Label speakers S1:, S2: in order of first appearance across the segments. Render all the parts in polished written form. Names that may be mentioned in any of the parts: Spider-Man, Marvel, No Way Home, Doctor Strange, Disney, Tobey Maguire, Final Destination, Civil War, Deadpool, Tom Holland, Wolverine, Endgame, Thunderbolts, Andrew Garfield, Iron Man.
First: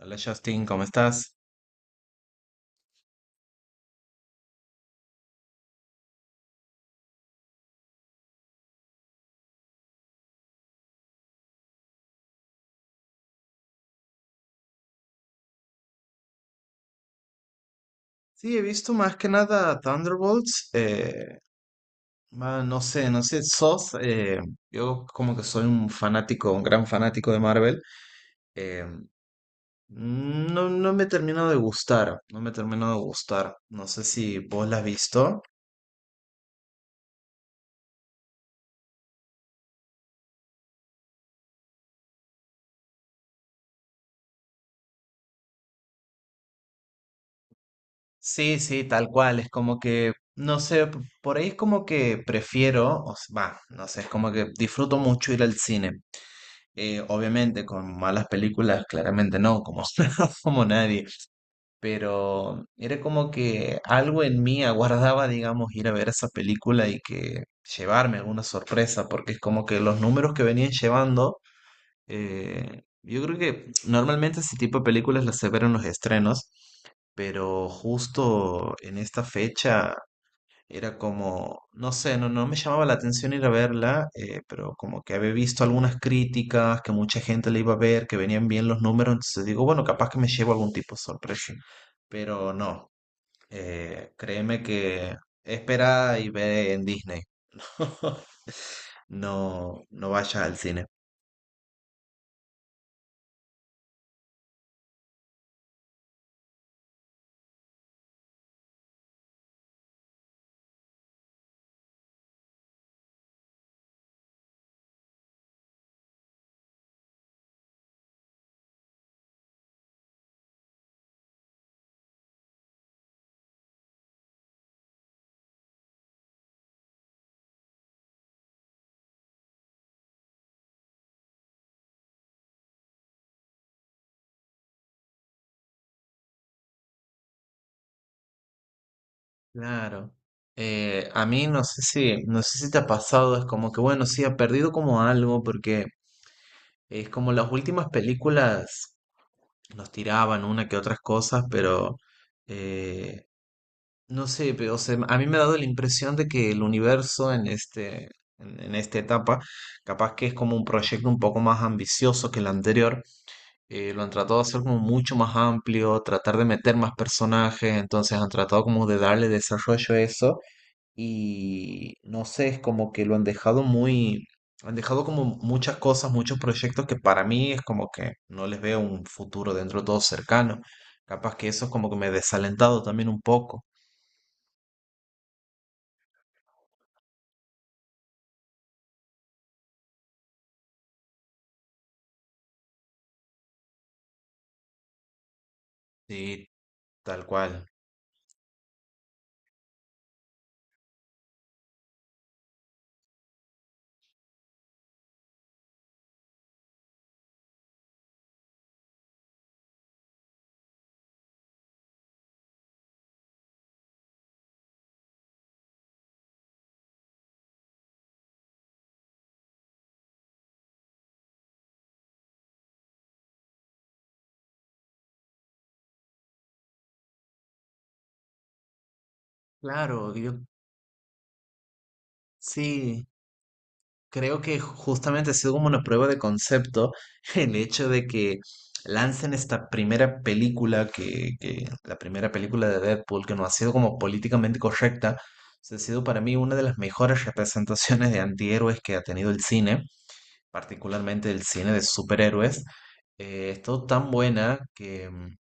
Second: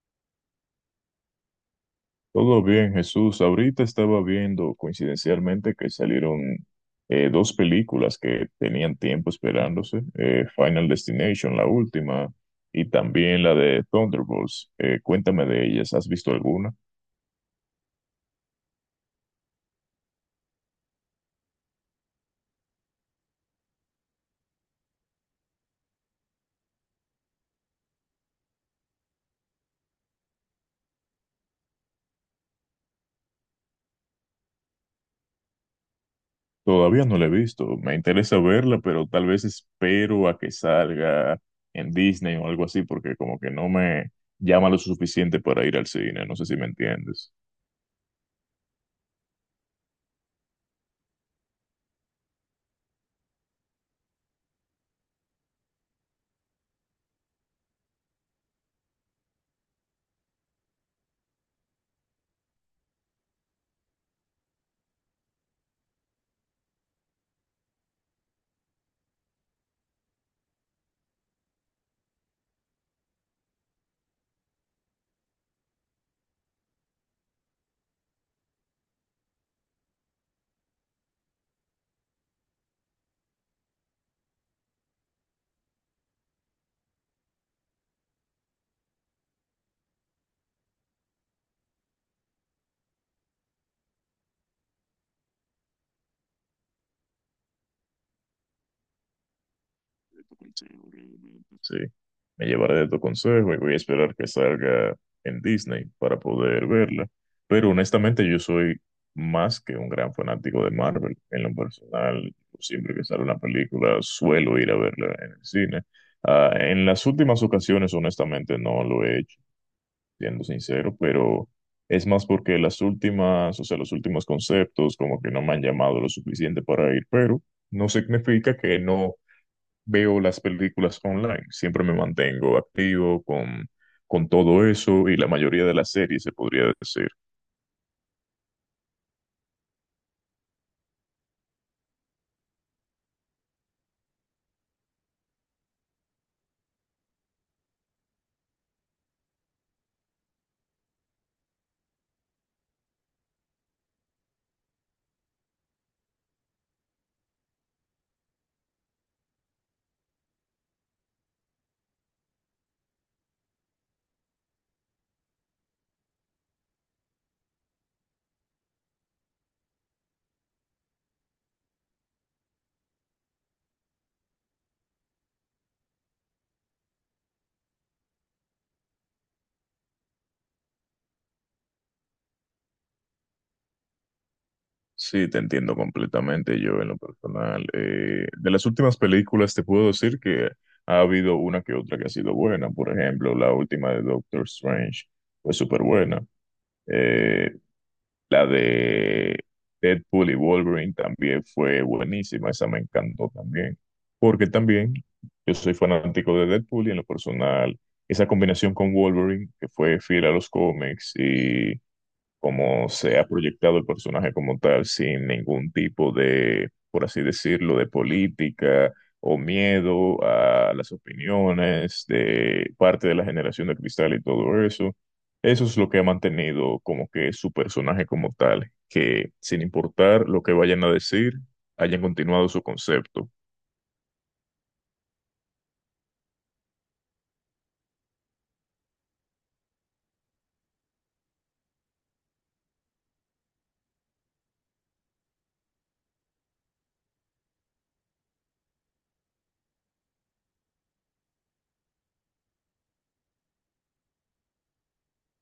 S1: Hola Justin, ¿cómo estás?
S2: Todo bien, Jesús. Ahorita estaba viendo coincidencialmente que salieron dos películas que tenían tiempo esperándose, Final Destination, la última, y también la de Thunderbolts. Cuéntame de ellas, ¿has visto alguna?
S1: Sí, he visto más que nada Thunderbolts. No sé, sos. Yo como que soy un fanático, un gran fanático de Marvel. eh, no, no me termino de gustar, no me termino de gustar. No sé si vos la has visto.
S2: Todavía no la he visto, me interesa verla, pero tal vez espero a que salga en Disney o algo así, porque como que no me llama lo suficiente para ir al cine, no sé si me entiendes.
S1: Sí, sí, tal cual. Es como que, no sé, por ahí es como que prefiero, va, no sé, es como que disfruto mucho ir al cine. Obviamente con malas películas, claramente no, como, como nadie, pero era como que algo en mí aguardaba, digamos, ir a ver esa película y que llevarme alguna sorpresa, porque es como que los números que venían llevando, yo creo que normalmente ese tipo de películas las se ven en los estrenos, pero justo en esta fecha era como, no sé, no, no me llamaba la atención ir a verla, pero como que había visto algunas críticas, que mucha gente le iba a ver, que venían bien los números, entonces digo, bueno, capaz que me llevo algún tipo de sorpresa. Pero no, créeme que espera y ve en Disney. No, no
S2: De
S1: vayas
S2: tu
S1: al
S2: consejo,
S1: cine.
S2: realmente. Sí, me llevaré de tu consejo y voy a esperar que salga en Disney para poder verla. Pero honestamente yo soy más que un gran fanático de Marvel. En lo personal, siempre que sale una película suelo ir a verla en el cine. Ah, en las últimas ocasiones, honestamente, no lo he hecho, siendo sincero, pero es más porque las últimas, o sea, los últimos conceptos como que no me han llamado lo suficiente para ir, pero no significa que no veo las películas online. Siempre me mantengo activo con todo eso y la mayoría de las series, se podría decir.
S1: Claro. A mí no sé si, no sé si te ha pasado, es como que bueno, sí, ha perdido como algo, porque es como las últimas películas nos tiraban una que otras cosas, pero eh, no sé, pero o sea, a mí me ha dado la impresión de que el universo en este, en esta etapa, capaz que es como un proyecto un poco más ambicioso que el anterior. Lo han tratado de hacer como mucho más amplio, tratar de meter más personajes, entonces han tratado como de darle desarrollo a eso y no sé, es como que lo han dejado muy, han dejado como muchas cosas, muchos proyectos que para mí es como que no les veo un futuro dentro de todo cercano. Capaz que eso es como que me he desalentado también un poco.
S2: Sí, te entiendo completamente yo en lo personal. De las últimas películas te puedo decir que ha habido una que otra que ha sido buena. Por ejemplo, la última de Doctor Strange fue súper buena.
S1: Sí, tal cual.
S2: La de Deadpool y Wolverine también fue buenísima, esa me encantó también, porque también yo soy fanático de Deadpool y en lo personal, esa combinación con Wolverine, que fue fiel a los cómics y como se ha proyectado el personaje como tal, sin ningún tipo de, por así decirlo, de política o miedo a las opiniones de parte de la generación de cristal y todo eso. Eso es lo que ha mantenido como que su personaje como tal, que sin
S1: Claro,
S2: importar
S1: yo
S2: lo que vayan a decir, hayan continuado su
S1: sí.
S2: concepto.
S1: Creo que justamente ha sido como una prueba de concepto el hecho de que lancen esta primera película, que la primera película de Deadpool, que no ha sido como políticamente correcta, se ha sido para mí una de las mejores representaciones de antihéroes que ha tenido el cine, particularmente el cine de superhéroes. Ha estado tan buena que mm,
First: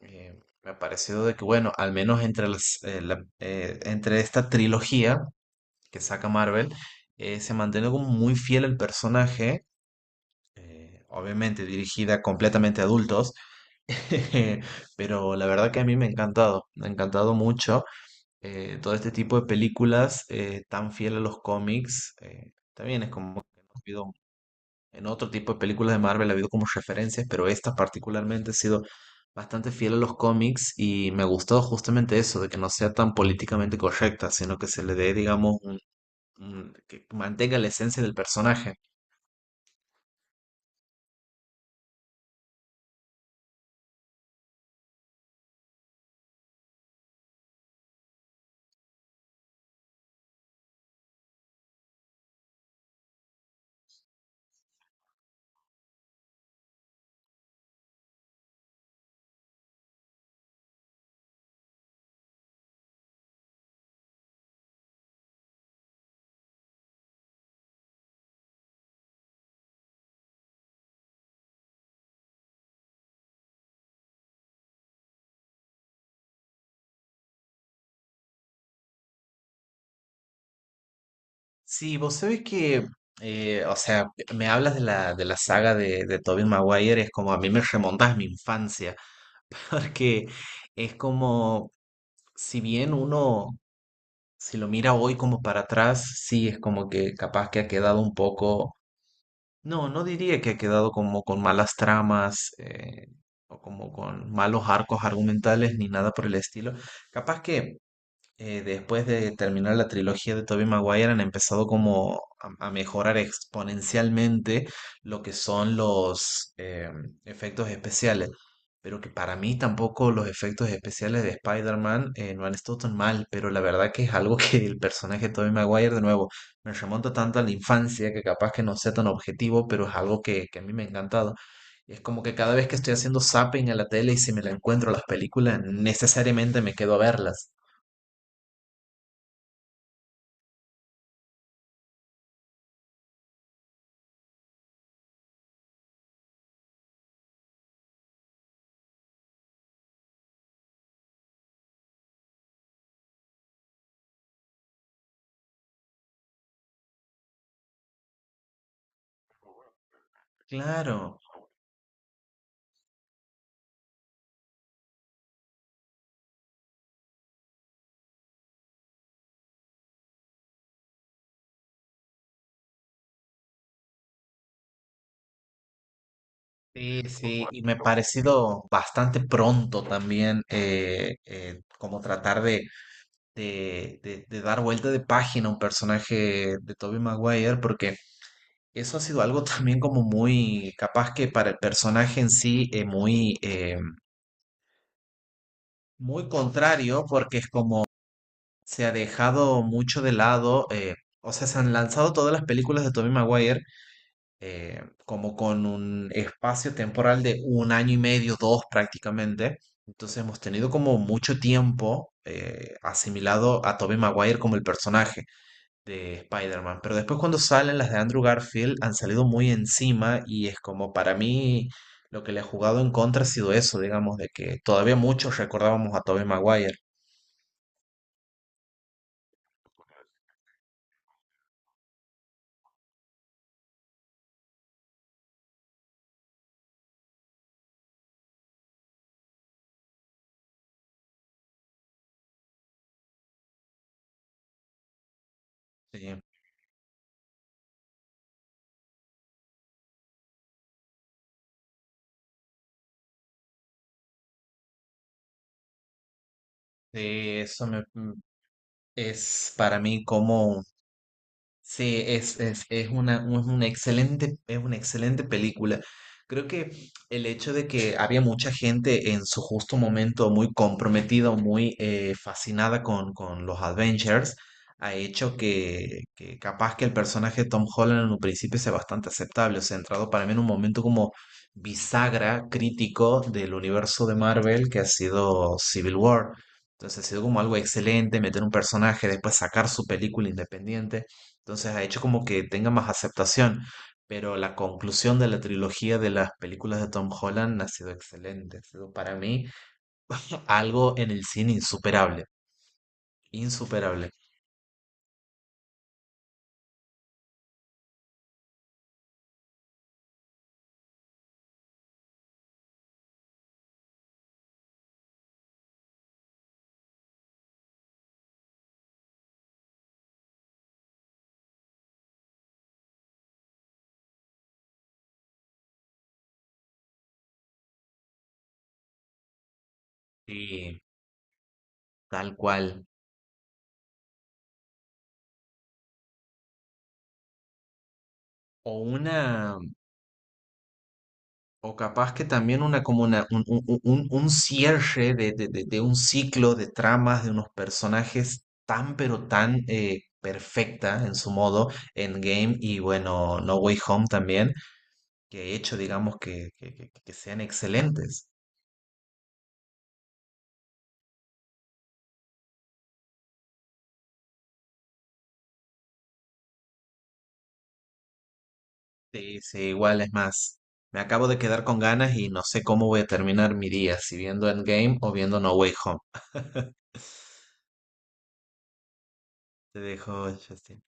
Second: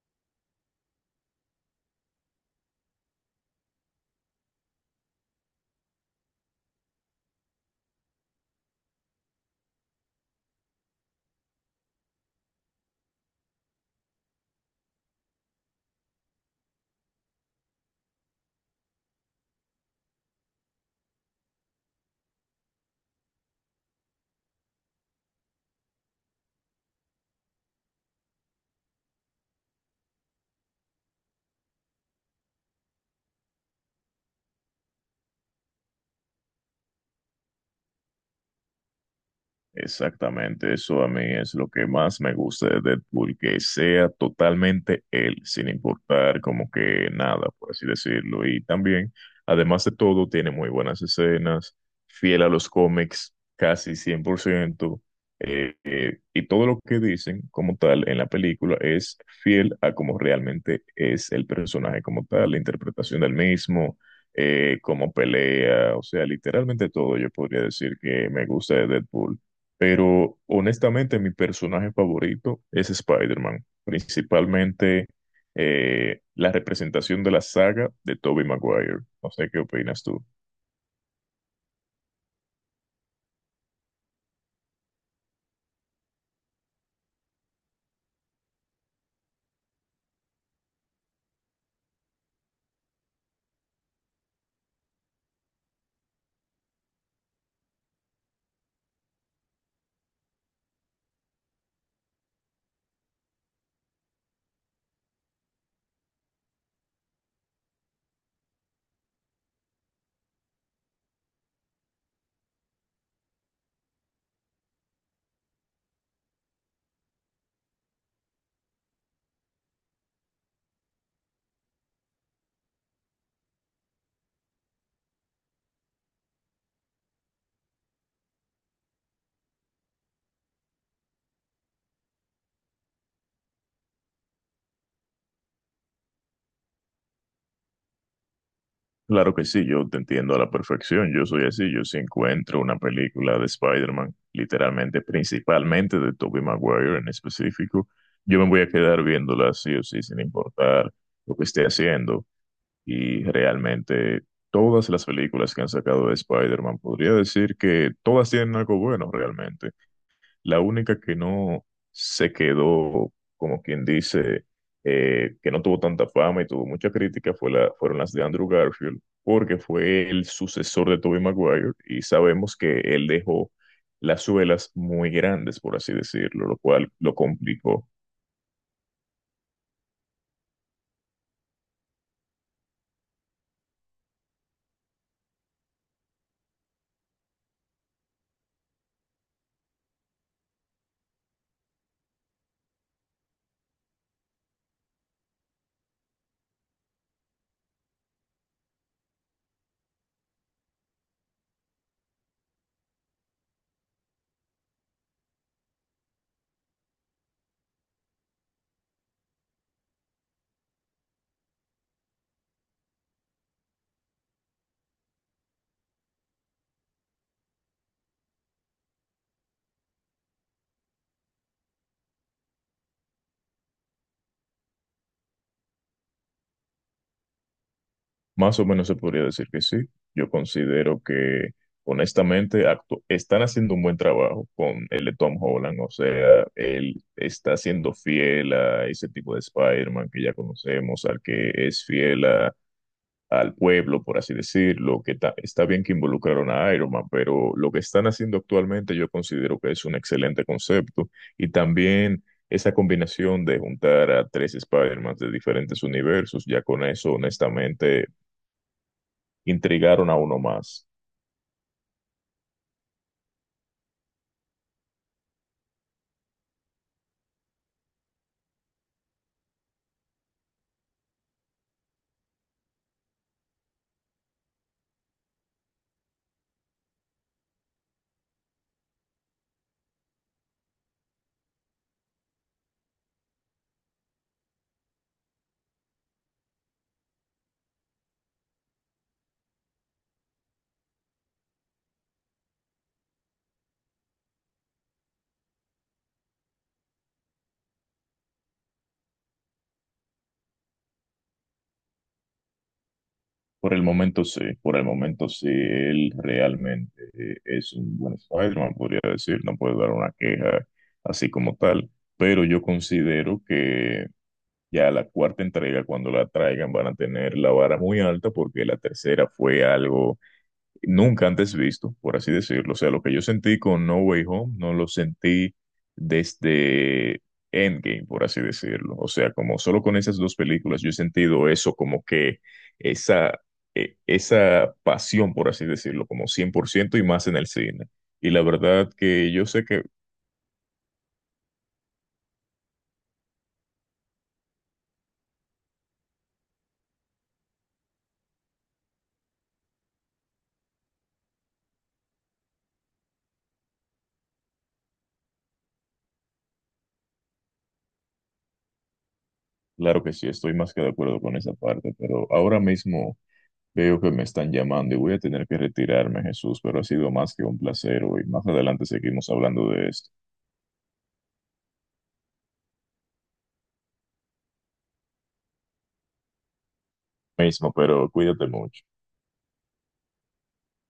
S1: eh, me ha parecido de que, bueno, al menos entre, las, entre esta trilogía que saca Marvel, se mantiene como muy fiel al personaje, obviamente dirigida completamente a adultos, pero la verdad que a mí me ha encantado mucho todo este tipo de películas tan fiel a los cómics. También es como que no ha habido, en otro tipo de películas de Marvel ha habido como referencias, pero esta particularmente ha sido bastante fiel a los cómics y me ha gustado justamente eso, de que no sea tan políticamente correcta, sino que se le dé, digamos, que mantenga la esencia del personaje.
S2: Exactamente, eso a mí es lo que más me gusta de Deadpool, que sea totalmente él, sin importar como que nada, por así decirlo. Y también, además de todo, tiene muy buenas escenas, fiel a los cómics, casi 100%, y todo lo que dicen como tal en la película es fiel a como realmente es el personaje como tal, la interpretación del mismo, cómo pelea, o sea, literalmente todo yo podría decir que me gusta de Deadpool. Pero honestamente, mi personaje favorito es Spider-Man, principalmente la representación de la saga de Tobey Maguire. No sé qué opinas tú.
S1: Sí, vos sabés que, o sea, me hablas de la saga de Tobey Maguire, es como a mí me remontas a mi infancia, porque es como, si bien uno, si lo mira hoy como para atrás, sí, es como que capaz que ha quedado un poco, no, no diría que ha quedado como con malas tramas, o como con malos arcos argumentales, ni nada por el estilo. Capaz que después de terminar la trilogía de Tobey Maguire han empezado como a mejorar exponencialmente lo que son los efectos especiales. Pero que para mí tampoco los efectos especiales de Spider-Man no han estado tan mal, pero la verdad que es algo que el personaje de Tobey Maguire, de nuevo, me remonta tanto a la infancia que capaz que no sea tan objetivo, pero es algo que a mí me ha encantado. Y es como que cada vez que estoy haciendo zapping a la tele y si me la encuentro a las películas, necesariamente me quedo a verlas.
S2: Claro que sí, yo te entiendo a la perfección. Yo soy así. Yo si encuentro una película de Spider-Man, literalmente, principalmente de Tobey Maguire en específico, yo me voy a quedar viéndola sí o sí, sin importar lo que esté haciendo. Y realmente todas las películas que han sacado de Spider-Man, podría decir que todas tienen algo bueno realmente. La única que
S1: Claro,
S2: no se quedó, como quien dice, que no tuvo tanta fama y tuvo mucha crítica fueron las de Andrew Garfield, porque fue el sucesor de Tobey Maguire y sabemos que él dejó las suelas muy grandes, por así decirlo, lo cual
S1: sí,
S2: lo
S1: sí, y me ha
S2: complicó.
S1: parecido bastante pronto también como tratar de, de dar vuelta de página a un personaje de Tobey Maguire, porque eso ha sido algo también como muy capaz que para el personaje en sí muy, muy contrario, porque es como se ha dejado mucho de lado, o sea, se han lanzado todas las películas de Tobey Maguire como con un espacio temporal de un año y medio, dos prácticamente. Entonces hemos tenido como mucho tiempo asimilado a Tobey Maguire como el personaje de Spider-Man. Pero después cuando salen las de Andrew Garfield han salido muy encima y es como para mí lo que le ha jugado en contra ha sido eso, digamos, de que todavía muchos recordábamos a Tobey Maguire.
S2: Más o menos se podría decir que sí. Yo considero que, honestamente, están haciendo un buen trabajo con el de Tom Holland. O sea, él está siendo fiel a ese tipo de Spider-Man que ya conocemos, al que es al pueblo, por así decirlo. Que está bien que
S1: Sí,
S2: involucraron a Iron Man, pero lo que están haciendo actualmente yo considero que es un excelente concepto. Y también... Esa combinación de juntar a tres Spider-Man de diferentes universos, ya con eso,
S1: sí, eso me-
S2: honestamente,
S1: mm, es para mí
S2: intrigaron a uno
S1: como
S2: más.
S1: sí, es una excelente película. Creo que el hecho de que había mucha gente en su justo momento muy comprometida, o muy fascinada con los adventures, ha hecho que capaz que el personaje de Tom Holland en un principio sea bastante aceptable. O sea, ha entrado para mí en un momento como bisagra crítico del universo de Marvel que ha sido Civil War. Entonces ha sido como algo excelente meter un personaje, después sacar su película independiente. Entonces ha hecho como que tenga más aceptación, pero la conclusión de la trilogía de las películas de Tom Holland ha sido excelente, ha sido para mí algo en el cine insuperable,
S2: Por el
S1: insuperable.
S2: momento sí, por el momento sí, él realmente es un buen Spider-Man, podría decir, no puedo dar una queja así como tal, pero yo considero que ya la cuarta entrega, cuando la traigan, van a tener la vara muy alta porque la tercera fue algo nunca antes visto, por así decirlo. O sea, lo que yo sentí con No Way Home no lo sentí desde Endgame, por así decirlo. O sea, como solo con esas dos
S1: Sí,
S2: películas yo he sentido eso, como
S1: tal
S2: que
S1: cual.
S2: esa, esa pasión, por así decirlo, como 100% y más en el cine. Y la
S1: O
S2: verdad que yo
S1: una,
S2: sé que,
S1: o capaz que también una como una, un cierre de, de un ciclo de tramas de unos personajes tan pero tan perfecta en su modo, Endgame y bueno, No Way Home también, que he hecho, digamos, que, que sean excelentes.
S2: claro que sí, estoy más que de acuerdo con esa parte, pero ahora mismo... Veo que me están llamando y voy a tener que retirarme, Jesús, pero ha sido más que un placer hoy. Más adelante seguimos
S1: Sí, sí,
S2: hablando de
S1: igual
S2: esto.
S1: es más. Me acabo de quedar con ganas y no sé cómo voy a terminar mi día, si viendo Endgame o viendo No Way Home.
S2: Mismo, pero cuídate mucho.
S1: Te dejo, Justin.